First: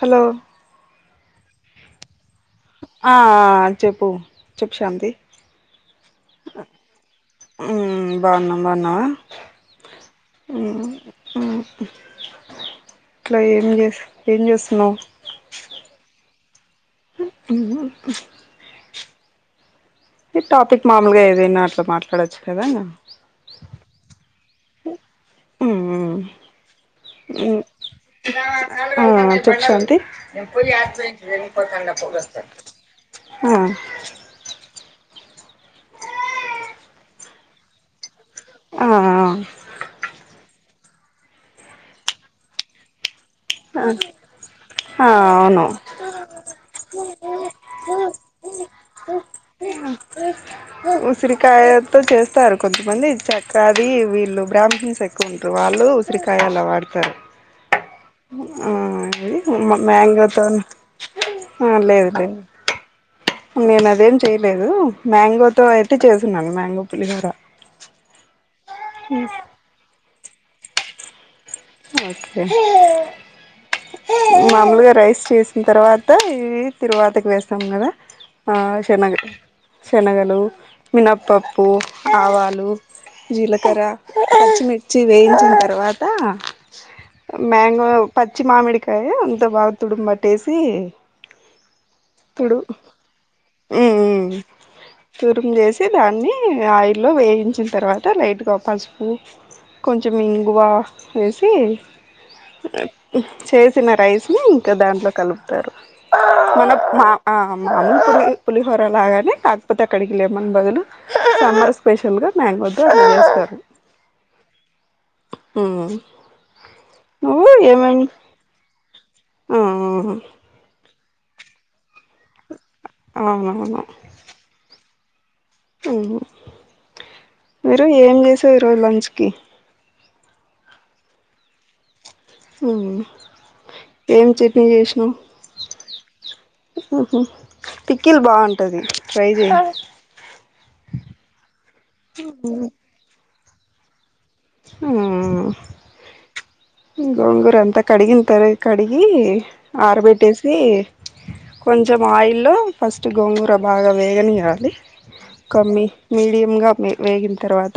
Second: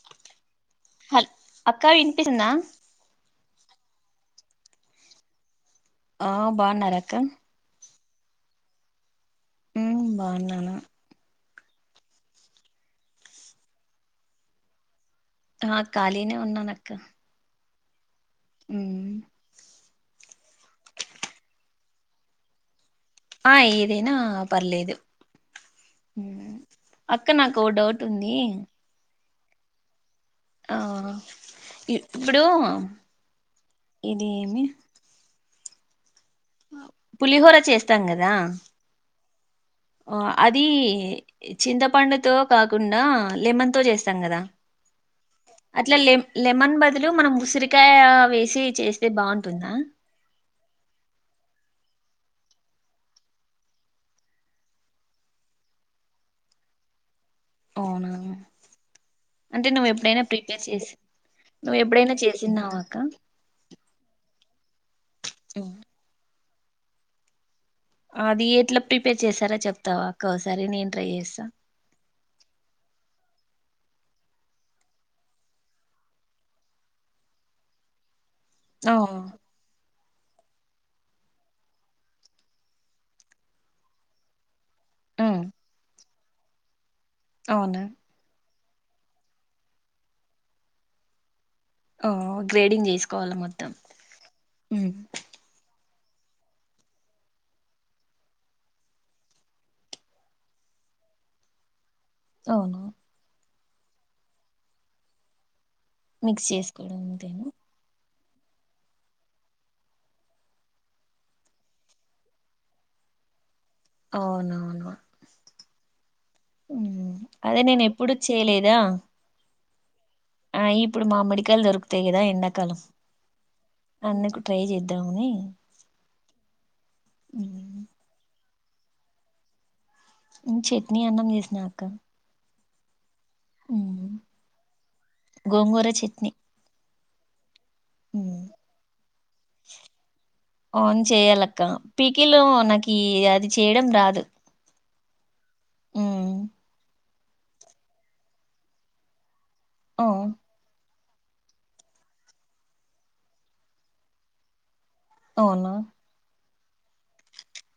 Hello హల్ అక్కా వినిపిసిందా ఆ చెప్పు చెప్ శాంతి ఆ బాగున్నార అక్క బాగున్నం బాగున్నావా ఉమ్ బాగున్నాను ఉమ్ ఊమ్ ఇట్లా ఏం చేస్ ఏం చేస్తున్నావ్. ఆ ఖాళీనే ఉన్నానక్క క ఊహుం ఊమ్ ఈ టాపిక్ మామూలుగా ఏదైనా అట్లా మాట్లాడొచ్చు కదా ఆ ఏదైనా పర్లేదు మ్మ్ మ్మ్ అక్క నాకు ఓ డౌట్ ఉంది. చెప్ శాంతి ఉ ఆ ఇప్పుడు ఇది ఏమి పులిహోర చేస్తం కద ఆ ఆ అది చింతపండుతో కాకుండా లెమన్ తో చేస్తాం కదా హా అవును అట్లా లె లెమన్ బదులు మనం ఉసిరికాయ వేసి చేస్తే బాగుంటుందా ఉసిరికాయ చేస్తారు కొంతమంది చక్కది వీళ్ళు బ్రాహ్మీణస్ ఎక్కువ ఉంటారు వాళ్ళు ఉసిరికాయ అలా వాడతారు. అవునా ఆ ఇది అంటే నువ్వు ఎప్పుడైనా మ్యాంగోతో ప్రిపేర్ చేసి ఆ నువ్వు లేదు ఎప్పుడైనా లేదు చేసినవా అక్క నేను అదేం చేయలేదు మ్యాంగో తో అయితే చేస్తా న్నాను మ్యాంగో పులిహొర అది ఎట్లా ప్రిపేర్ చేసారో చెప్తావా ఒక్కోసారి నేను ట్రై చేస్తా ఓకే మామూలుగా రైస్ చేసిన తర్వాత ఇవి తిరువాతికి వేస్తాం కదా హా ఆ శనగ శనగలు, మినప్పప్పు, ఆవాలు, జీలకర్ర, పచ్చిమి చ్చి ఉమ్, వేయించిన తర్వాత త [inaudible] అవునా మ్యాంగో ప పచ్చి మామిడికాయ అంత బాగా తుడుము పట్టేసి ఆ గ్రేడింగ్ చేసుకోవాలి మొత్తం తుడు ఉ తురుము చేసి దాన్ని ఆయిల్లో వేయించిన తర్వాత లైట్గా పసుపు కొంచెం ఇంగువ వేసి అవును టి అ చేసిన రైస్ని ఇంకా దాంట్లో కలుపుతారు మిక్స్ మన చేసుకోవడం మా ఆ అంతేనా మ తురుమి పులిహోర లాగానే కాకపోతే అక్కడికి లేమన్ బదులు సమ్మర్ స్పెషల్ గా మ్యాంగో తో అలా చేస్తారు. అవునవును ఉమ్ ఉ నువ్వు అదే నేను ఏమేమి ఎప్పుడు చేయలేదా ఆ ఆ ఆ ఇప్పుడు మామిడికాయలు దొరుకుతాయి కదా ఎండాకాలం అవునవును దామని అ మీరు ఉమ్, ఏం చేస ఈ రోజు లాంచ్ కి చట్నీ అన్నం చేసినా అక్క అవునా ఉమ్, ఏం చట్నీ చేసినావు కిడ్నీ ఓకే అవును చెయ్యాల అక్క పీకిలు నాకి అది చేయడం రాదు ఉమ్, గోంగూర అంతా కడిగిన తరువాత కడిగి ఆ, ఆరబెట్టేసి కొంచెం ఆయిల్లో ఫస్ట్ గోంగూర బాగా వేగనీేయాలి అవునా కమ్మి మీడియంగా వేగిన తర్వాత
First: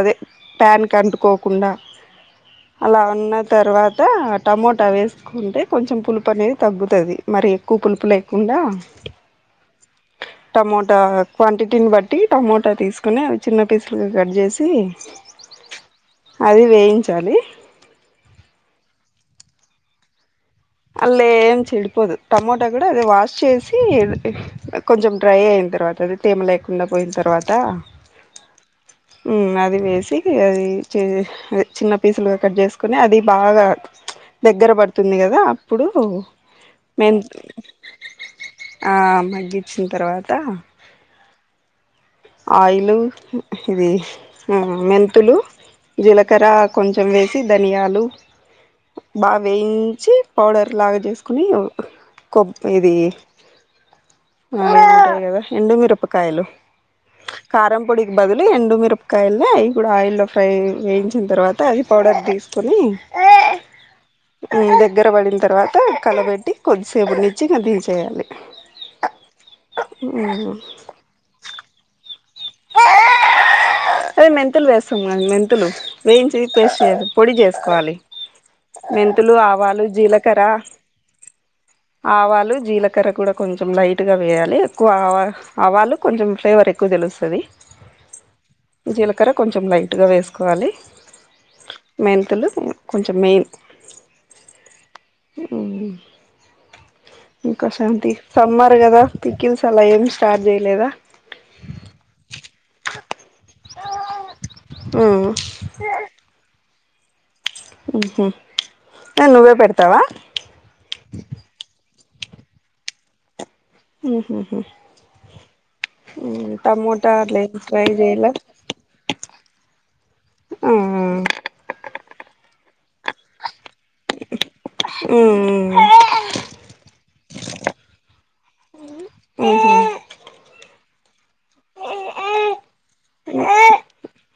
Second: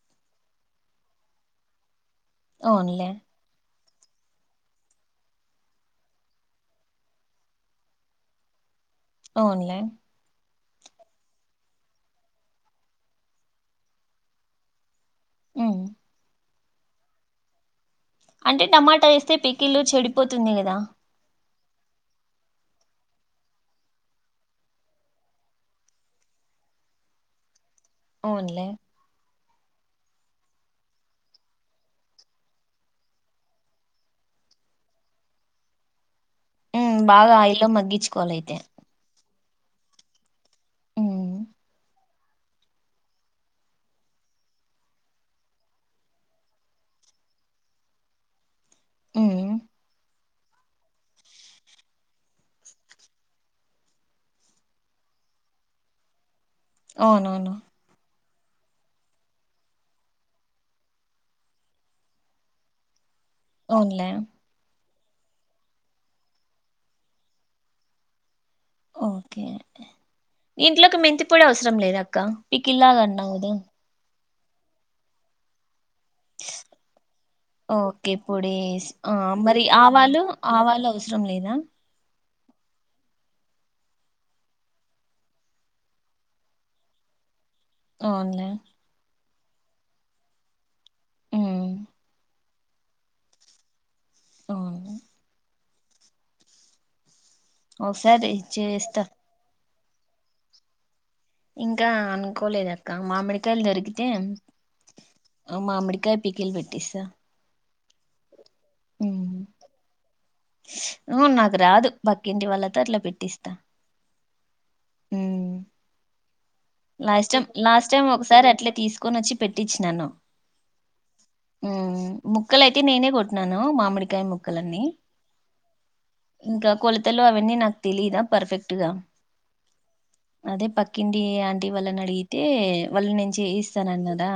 అదే ప్యాన్ క అంటుకోకుండా అలా అవునులే ఉన్న తర్వాత అట్ట టమోటా వేసుకుంటే కొంచెం పులుపు అనేది తగ్గుతది మరి ఎక్కువ పులుపు లేకుండా అవునులే టమోటా క్వాంటిటీని బట్టి టమోటా తీసుకుొని చిన్న పీసులుగా కట్ చేసి అవు అది వేయించాలి అంటే టమాటా వేస్తే పికిల్లు చెడిపోతు తుంది కదా అల్ల ఏం చెడిపోదు టమోటా కూడా అది వాష్ చేసి కొంచెం డ్రై అయిన తర్వాత అది తేమ లేకుండా పోయిన తర్వాత అవున్ లే అది వేసి అది చిన్న పీసులుగా కట్ చేసుకుొని అది బాగా దగ్గర పడుతుంది కదా ఇప్పుడు అ బాగా ఆయిల్లో మగ్గించుకోవాలైతే వచ్చిన తర్వాత ఆయిలు ఇది మెంతులు జీలకర్ర కొంచెం వేసి ధనియాలు బాగా ఉమ్ వేయించి పౌడర్ లాగా చేసుకుని కొబ్బరి ఇది ఉం కదా ఎండు మిరపకాయలు అవును అవును బదిలీ ఎండుమిిరపకాయల్లో అవి కూడా ఆయిల్లో ఫ్రై వేయించిన తర్వాత అది పౌడర్ తీసుకొని అవున్ లే దగ్గర పడిన తర్వాత కలబెట్టి కొద్దిసేపుని ఇచ్చిగాదిించేయాలి ఓకే ఇంట్లోకి మెంతిపొడి అవసరం లేద అక్క పి కిల్లా గన్నా కద అదే మెంతుల్ వేస్తున్న మెంతులు వేయించి పేస్ట్ చే పొడి చేసుకోవాలి ఓకే పొడి వేసి ఆ మెంతులు మరి ఆవాలు జీలకర్ర ఆవాలు అవసరం లేదా ఆవాలు లు జీలకర్రా కొడ కొంచం లైటుగ వేయాలి కూ ఆవా ఆవాలు కొంచం ఫ్లేవరే ఎక్కువజలుస్ త్తది అవునులే క్కర కొంచెం లైట్గా వేసుకోవాలి ఉమ్ మెంతులు కొంచెం మెయిన్ అవును ఇంకాశాంతి ఒకసారి సమ్మార్ చేస్తా కదా పికి అలా ఏమి స్టార్ట్ చేయలేదా ఇం ఇకా అనుకోలేదు అక్క మామిడికాయలు దొరికితే ఉమ్ ఆ మామిడికాయ పీకీలు పెట్టేస్త పచ్చ హు హ్మ్ నువ్వే పెడత తవా బక్కింటి వాళ్లతో అట్లా పెట్టిస్తా హ్మ్ హ్మ్ హ్మ్ ఉమ్ ఉమ్ లాస్ట్ టైం లాస్ట్ టైమ్ ఒకసారి అట్లే తీసుకొని వచ్చి పెట్టించినను ఆ ఉమ్ ముక్కలుయితే నేనే కొట్టిన్నాను మామిడికాయ ము ఉ ఉ ఇంకా కొలతలు అవన్నీ నాకు తెలీదా పర్ఫెక్ట్గా ఉహు అదే పక్కిడి వాళ్ళని అడిగితే వాళ్ళ నేను చేస్తానున్నదా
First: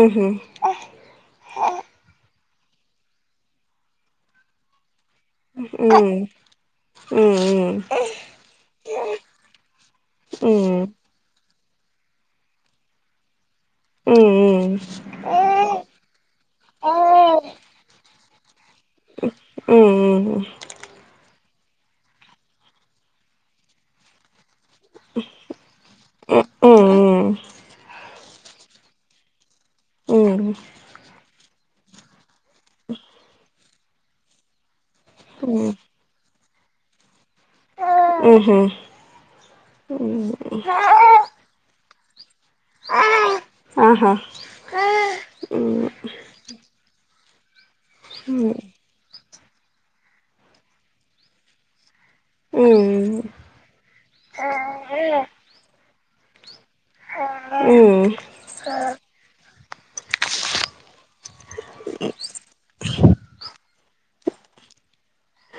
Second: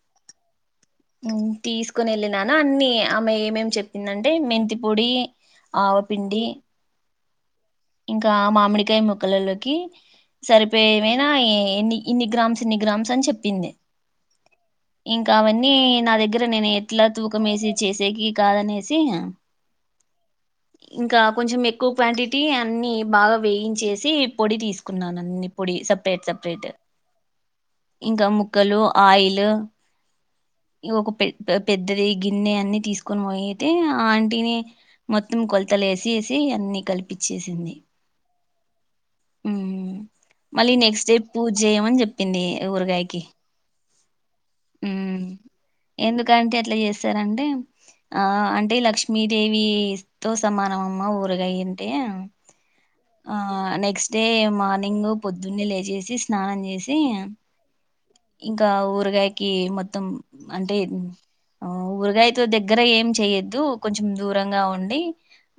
ఉహు తీసుకుని వె నా అన్ని ఆమ్మె ఏమేం చెప్పిందంటే మెంతి పొడి ఆవపిండి ఉమ్ ఉమ్ ఇంకా మామిడికాయ మొక్కలలోకి సరిపోయేమైనా ఈ ఎన్ని ఇన్ని గ్రామ్స్ ఇన్ని గ్రామ్స్ అని చెప్పింది ఉమ్ ఉమ్ ఇంకా అవన్నీ నా దగ్గర నేను ఎట్లా తూకమేసి చేసేకి కాదనేసి ఇంకా కొంచెం ఎక్కువ క్వాంటిటీ అన్ని బాగా వేయించేసి పొడి తీసుకు న్నా అన్ని పొడి సపరేట్ సపరేట్ ఇంకా ము కలు ఆయిల్ ఉమ్ ఒక పె పెద్దది గిన్నె అన్ని తీసుకొని పోయితే ఆ ఆంటీనె మొత్తం కొలతలే వేసి అన్ని కలిపి చ్చేసింది ఉమ్ ఉ ఉహు మళ్ళీ నెక్స్ట్ డే పూజ చేయమని చె పింది ఊరుగాయకి ఆహా ఉ ఎందుకంటే అట్లా చేస్త సరండి ఆ మ్మ్ అంటే లక్ష్మీ దేవి తో సమానమమ్మ ఊరుగాయంది నెక్స్ట్ డే మార్నింగ్ పొద్దున్న లే స్నాం ఉ ఇంకా ఊరగాయకి మొత్తం అంటే ఊరగాయతో దగ్గర ఏం చెయొద్దు కొంచం కొంచెం దూరంగా ఉండి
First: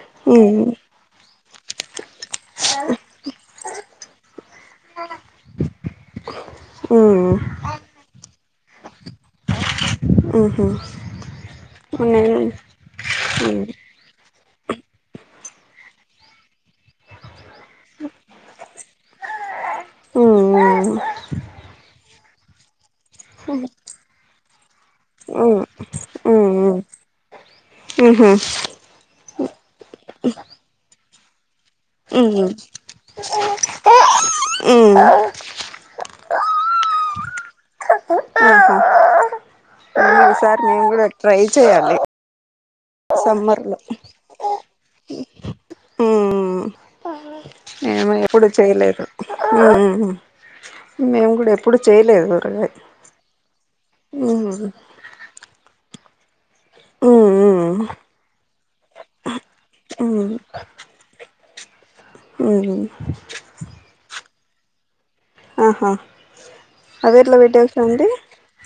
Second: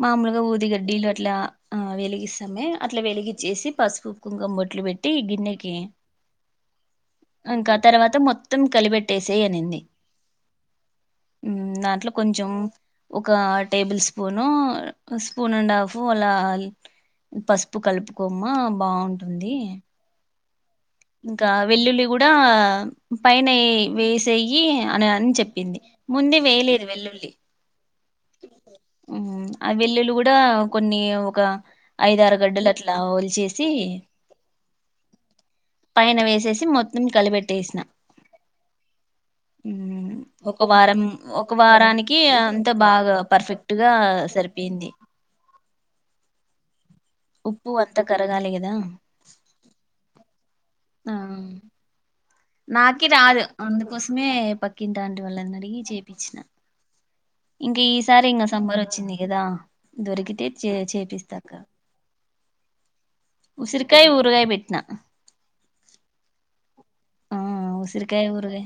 మామలుగా ఊది గడ్డీలు అట్లా ఆ వెలిగి మే అట్ల వెలిగించేసి పసుపు కుంకుమ బొట్లు పెట్టి ఈ గిన్నెకి ఇంకా తర్వాత మొత్తం కలిబెట్టి పెట్టేసే అనింది దాంట్లో కొంచెం ఒక table spoon spoon and half అలా పసుపు కలుపుకోమ్మా బాగుంటుంది ఉ ఇంకా వెల్లుల్లి కూడా పైన వేసేయి అని అని చెప్పింది ముందే వేయలేదు వెల్లుల్లి ఆహా మ్మ్ ఆ వెల్లుల్లి కూడా కొన్ని ఒక ఐదారు గడ్డలు అట్లా ఒలిచేసి పైన వేసేసి మొత్తం కలబెట్టేసిన ఒక ఈసారి మేము వారం కూడా ట్రై ఒక చేయాలి వారానికి అంతా బాగా సమ్మర్ పర్ఫెక్ట్ లో గా సరిపోయింది ఉప్పు అంతా ఎప్పుడు కరగాలి కదా చేయలేదు ఆ మేము కూడా ఎప్పుడు చేయలేదు ఊరగాయ నాకి రాదు అందుకోసం మే పక్కింటి ఆంటీ వాళ్ళని అడిగి చేపించిన ఇంకా ఈసారి ఇంక సమ్మర్ వచ్చింది కదా దొరికితే చే చేపిస్తా అక్క ఉసిరికాయ ఊరగాయి పెట్ట్నా ఆహా అది ఎట్లా పెట్టేసావ్ అంటి ఉసిరికాయ ఊరగాయ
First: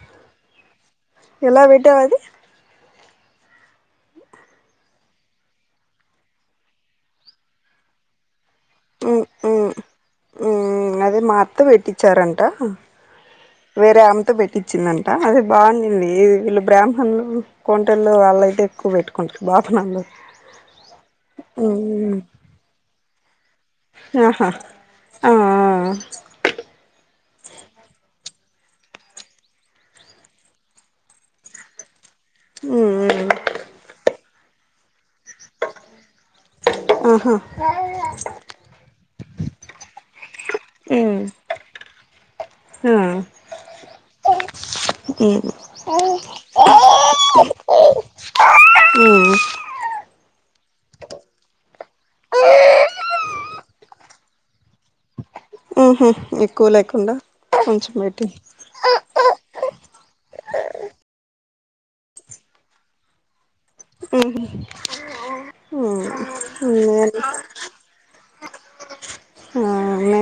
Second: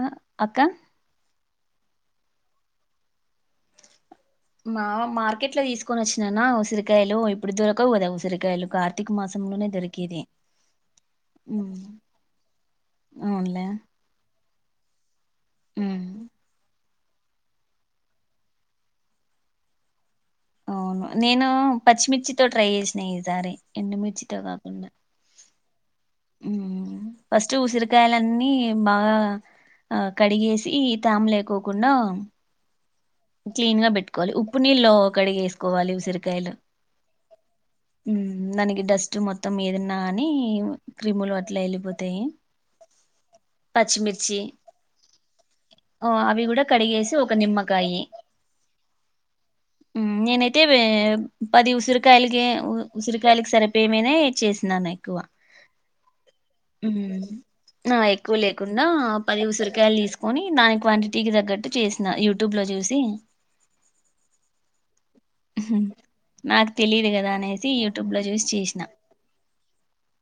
ఆ అక్క ఎలా పెట్టావు అది మా మార్కెట్ లో తీసుకొనొచ్చినాన్న ఉసిరికాయలు ఇప్పుడు దొరకవు కదా ఉసిరికాయలు కార్తీక మ్మ్ మాసంలోనే మ్మ్ దొరికేది మ్మ్ అదే మా అత్త ఉమ్ పెట్టించారంట అవునులే వేరే ఆమెతో పెట్టి వచ్చిందంట అది బాగుంది ఉమ్ వీళ్ళు బ్రాహ్మణులు కొంటోళ్లు వాళ్ళయితే ఎక్కువ పెట్టుకుంటారు బాపనోళ్ళు అవును నేను మ్మ్ పచ్చిమిర్చితో ట్రై చేశ్న ఈసారి ఎండుమిర్చితో ఆహా ఆ ఆ ఉం ఫస్ట్ ఉసిరికాయలు అన్ని బాగా ఆ కడిగేసి తేమ లేకోకుండా ఉం క్లీన్ గా పెట్టు కొ ఉప్పు నీళ్ళు కడిగి వేసుకోవాలి ఉసిరికాయలు ఆహా దానికి డస్ట్ మొత్తం ఏది ఉన్న నా ఈ మ్మ్ క్రిములు అట్లా వెళ్ళిపోతాయి ఆ పచ్చిమిర్చి మ్మ్ అవి కూడా కడిగేసి ఒక నిమ్మకాయి ఉం నయితే పది ఉసిరి ఉసిరికాయలకి ఉసిరికాయలకు సరిపోయిని చేసినాను ఎక్కువ మ్హు ఆ ఎక్కువ లేకుండా పది ఉసరి ఉకాయలు తీసుకొని దాని క్వాంటిటీకి తగ్గట్టు చేసిన యూట్యూబ్ లో చూసి ఉం హ నాకు తెలిదు కదా అనేసి యూట్యూబ్ లో చూసి చేసిన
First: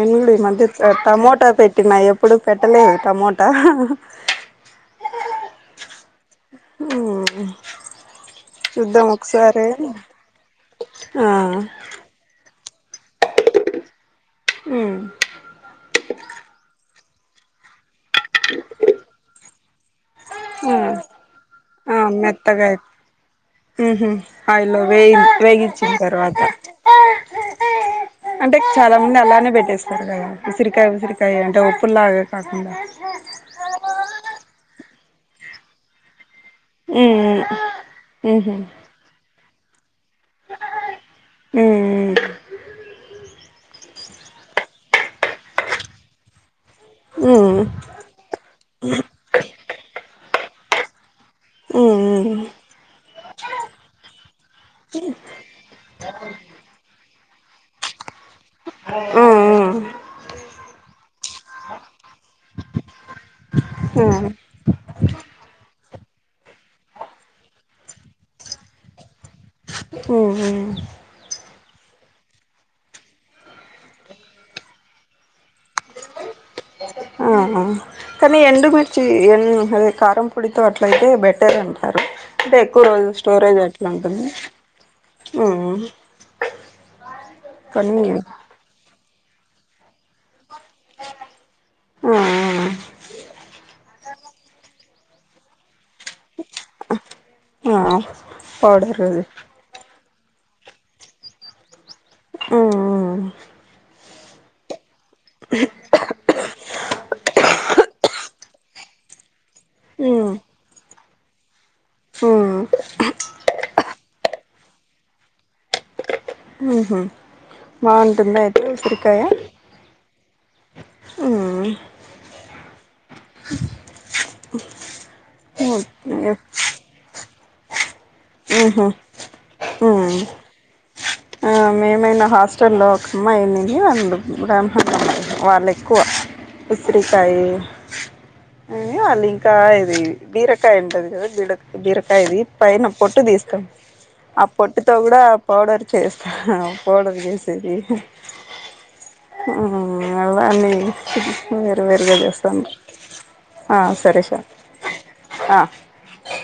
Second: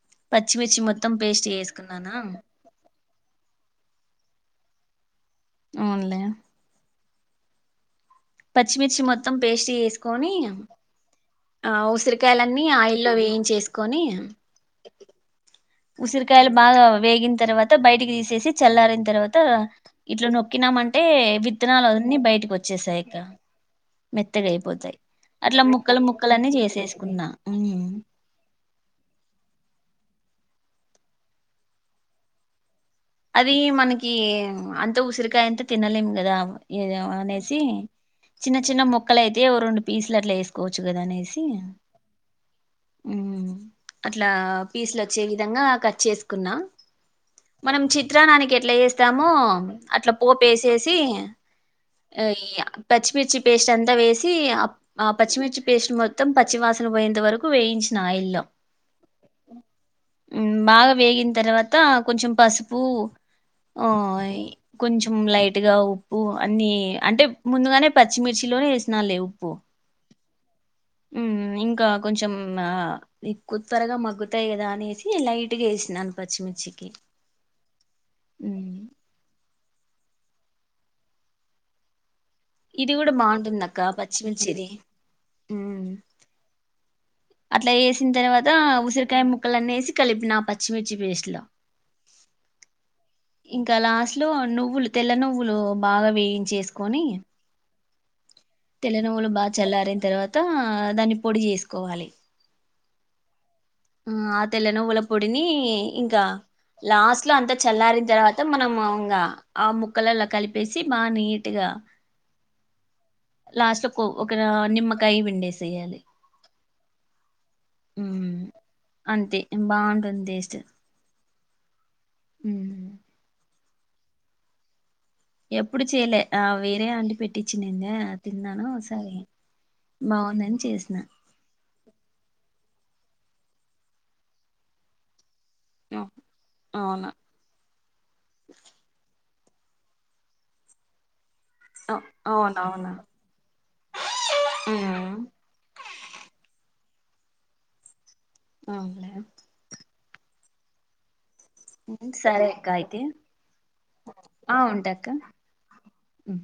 ఇడు ఈ మద్య పచ్చిమిర్చి మొత్తం పేస్ట్ టమోటా పెట్టినా చేసుకున్నానా ఎప్పుడు పెట్టలేదు టమోటా అవునులే పచ్చిమిర్చి చూద్దాం మొత్తం ఒకసారి పేస్ట్ చేసుకొని ఆ ఊసిరికాయలా మి ఆయిల్లో వేయించేసుకొని ఉసిరికాయలు బా త వేగిన తర్వాత బయటికి తీసేసి చల్లారిన తర్వాత ఇట్లా ఆ నొక్కినామ్ అంటే విత్తనాలు ఆ అన్నీ బయటకి మెత్తగా వచ్చేసాయి ఇక ఉహు మెత్తగ ఆయిల్లో అయిపోతాయి వేయి అట్లా వేగించిన ముక్కలు ముక్కల తర్వాత అన్నీ చేసేసుకున్నా హ్మ్ అంటే చాలా మంది అలానే పెట్టేస్తారు కదా ఉసిరికాయ ఉసిరికాయ అంటే ఒప్పుళ్ళగ కాకుండా అది మనకి అంత ఉసిరికాయ అంతా తినలేము కదా ఏదో ఉమ్ అనేసి ఉహు చిన్న చిన్న మొక్కలయి ఏవో రొండు పీస్లు అట్లా వేసుకోవచ్చు కదా అనేసి ఉమ్ అట్లా పీస్లు వచ్చే విధంగా కట్ చేసుకున్నా ఉమ్ మనం చిత్రానానికి ఎట్లా చేస్తామో అట్లా పోపేసేసి ఉమ్ అ ఉమ్ ఈగ పచ్చి మిర్చి పేస్ట్ అంతా వేసి ఆ పి ఆ పచ్చిమిర్చి పేస్ట్ మ మొత్తం పచ్చివాసన పోయేంత వరకు వేయించిన ఆయిల్లో ఉమ్ మ్మ్ బాగా వేగిన తర్వాత కొంచెం పసుపు మ్మ్ ఉమ్ ఈ కొంచెం లైట్గా ఉప్పు అన్ని అంటే ముందుగానే పచ్చిమిర్చిలోనే వేసినా లే ఉప్పు ఉమ్ ఉమ్ మ్మ్ ఇంకా కొంచెం ఎక్కువ త్వరగా మగ్గుతాయి కదా అనేసి లైట్గా వేసినాను పచ్చిమిర్చికి కనీ ఎండు హ్మ్ మిర్చి ఎన్ అదే కారంపొడితో అట్లయితే బెటర్ అంటారు అంటే ఎక్కువ ఇది రోజు కూడా స్టోరేజ్ బాగుంటుందక్క ఎట్లా ఉంటుంది పచ్చిమిర్చిది మ్మ్ హ్మ్ అట్లా వేసిన తర్వాత ఉసిరి కాయ ముక్కలన్నీ వేసి కలిపిన పచ్చిమిర్చి పేస్టులో హమ్మ్ ఇంకా లాస్ట్ లో నువ్వులు తెల్ల నువ్వులు బాగా వేయించేసుకొని ఆ పౌడర్ తెల్ల అది నువ్వులు బాగా చల్లారిన తర్వాత దా దాన్ని పొడి చేసుకోవాలి ఉమ్ ఆ ఆ తెల్ల నువ్వుల పొడిని ఇంకా లాస్ట్ లో అంతా చల్లారిన తర్వాత మనము ఇంకా ఆ ముక్కలలో ఉమ్ కలిపేసి బాగా నీట్గా ఉమ్ లాస్ట్ లో ఒక నిమ్మకాయ పిండేసేయాలి హ్మ్ హు ఉమ్ బావుంటుందా అయితే ఉసిరికాయ అంతే బావుంటుంది టె [inaudible] మ్మ్ మి మ్మ్ ఎప్ ఇప్పుడు చేయలే ఓకే వేరే ఆంటీ పెట్ టిచ్చ నింగా [unintelligible] ఉహు తిన్ననోసారి బావుంది అని చేసిన మైనా హాస్టల్లో ఒక అమ్మాయిందిని [unintelligible] అళ్ బ్రాహ్మణ వాళ్ళు ఎక్కువ అవునా ఉసిరికాయ హు వాళ్ళు ఇం కాయ ఇది బీరకాయ అంటారు కదా బిడ బిరకాయది పైన అవునవునా పొట్టు తీస్తాం ఆ పొట్టుతో ఉమ్ కూడా పౌడర్ చేస్తాను కోడి [unintelligible] సకి అవునా నిన్న [unintelligible] వేరువేరుగా సరే చేస్తాం అక్క అయితే ఆ సరే సార్ ఆ ఉంటా అక్క ఆ ఉమ్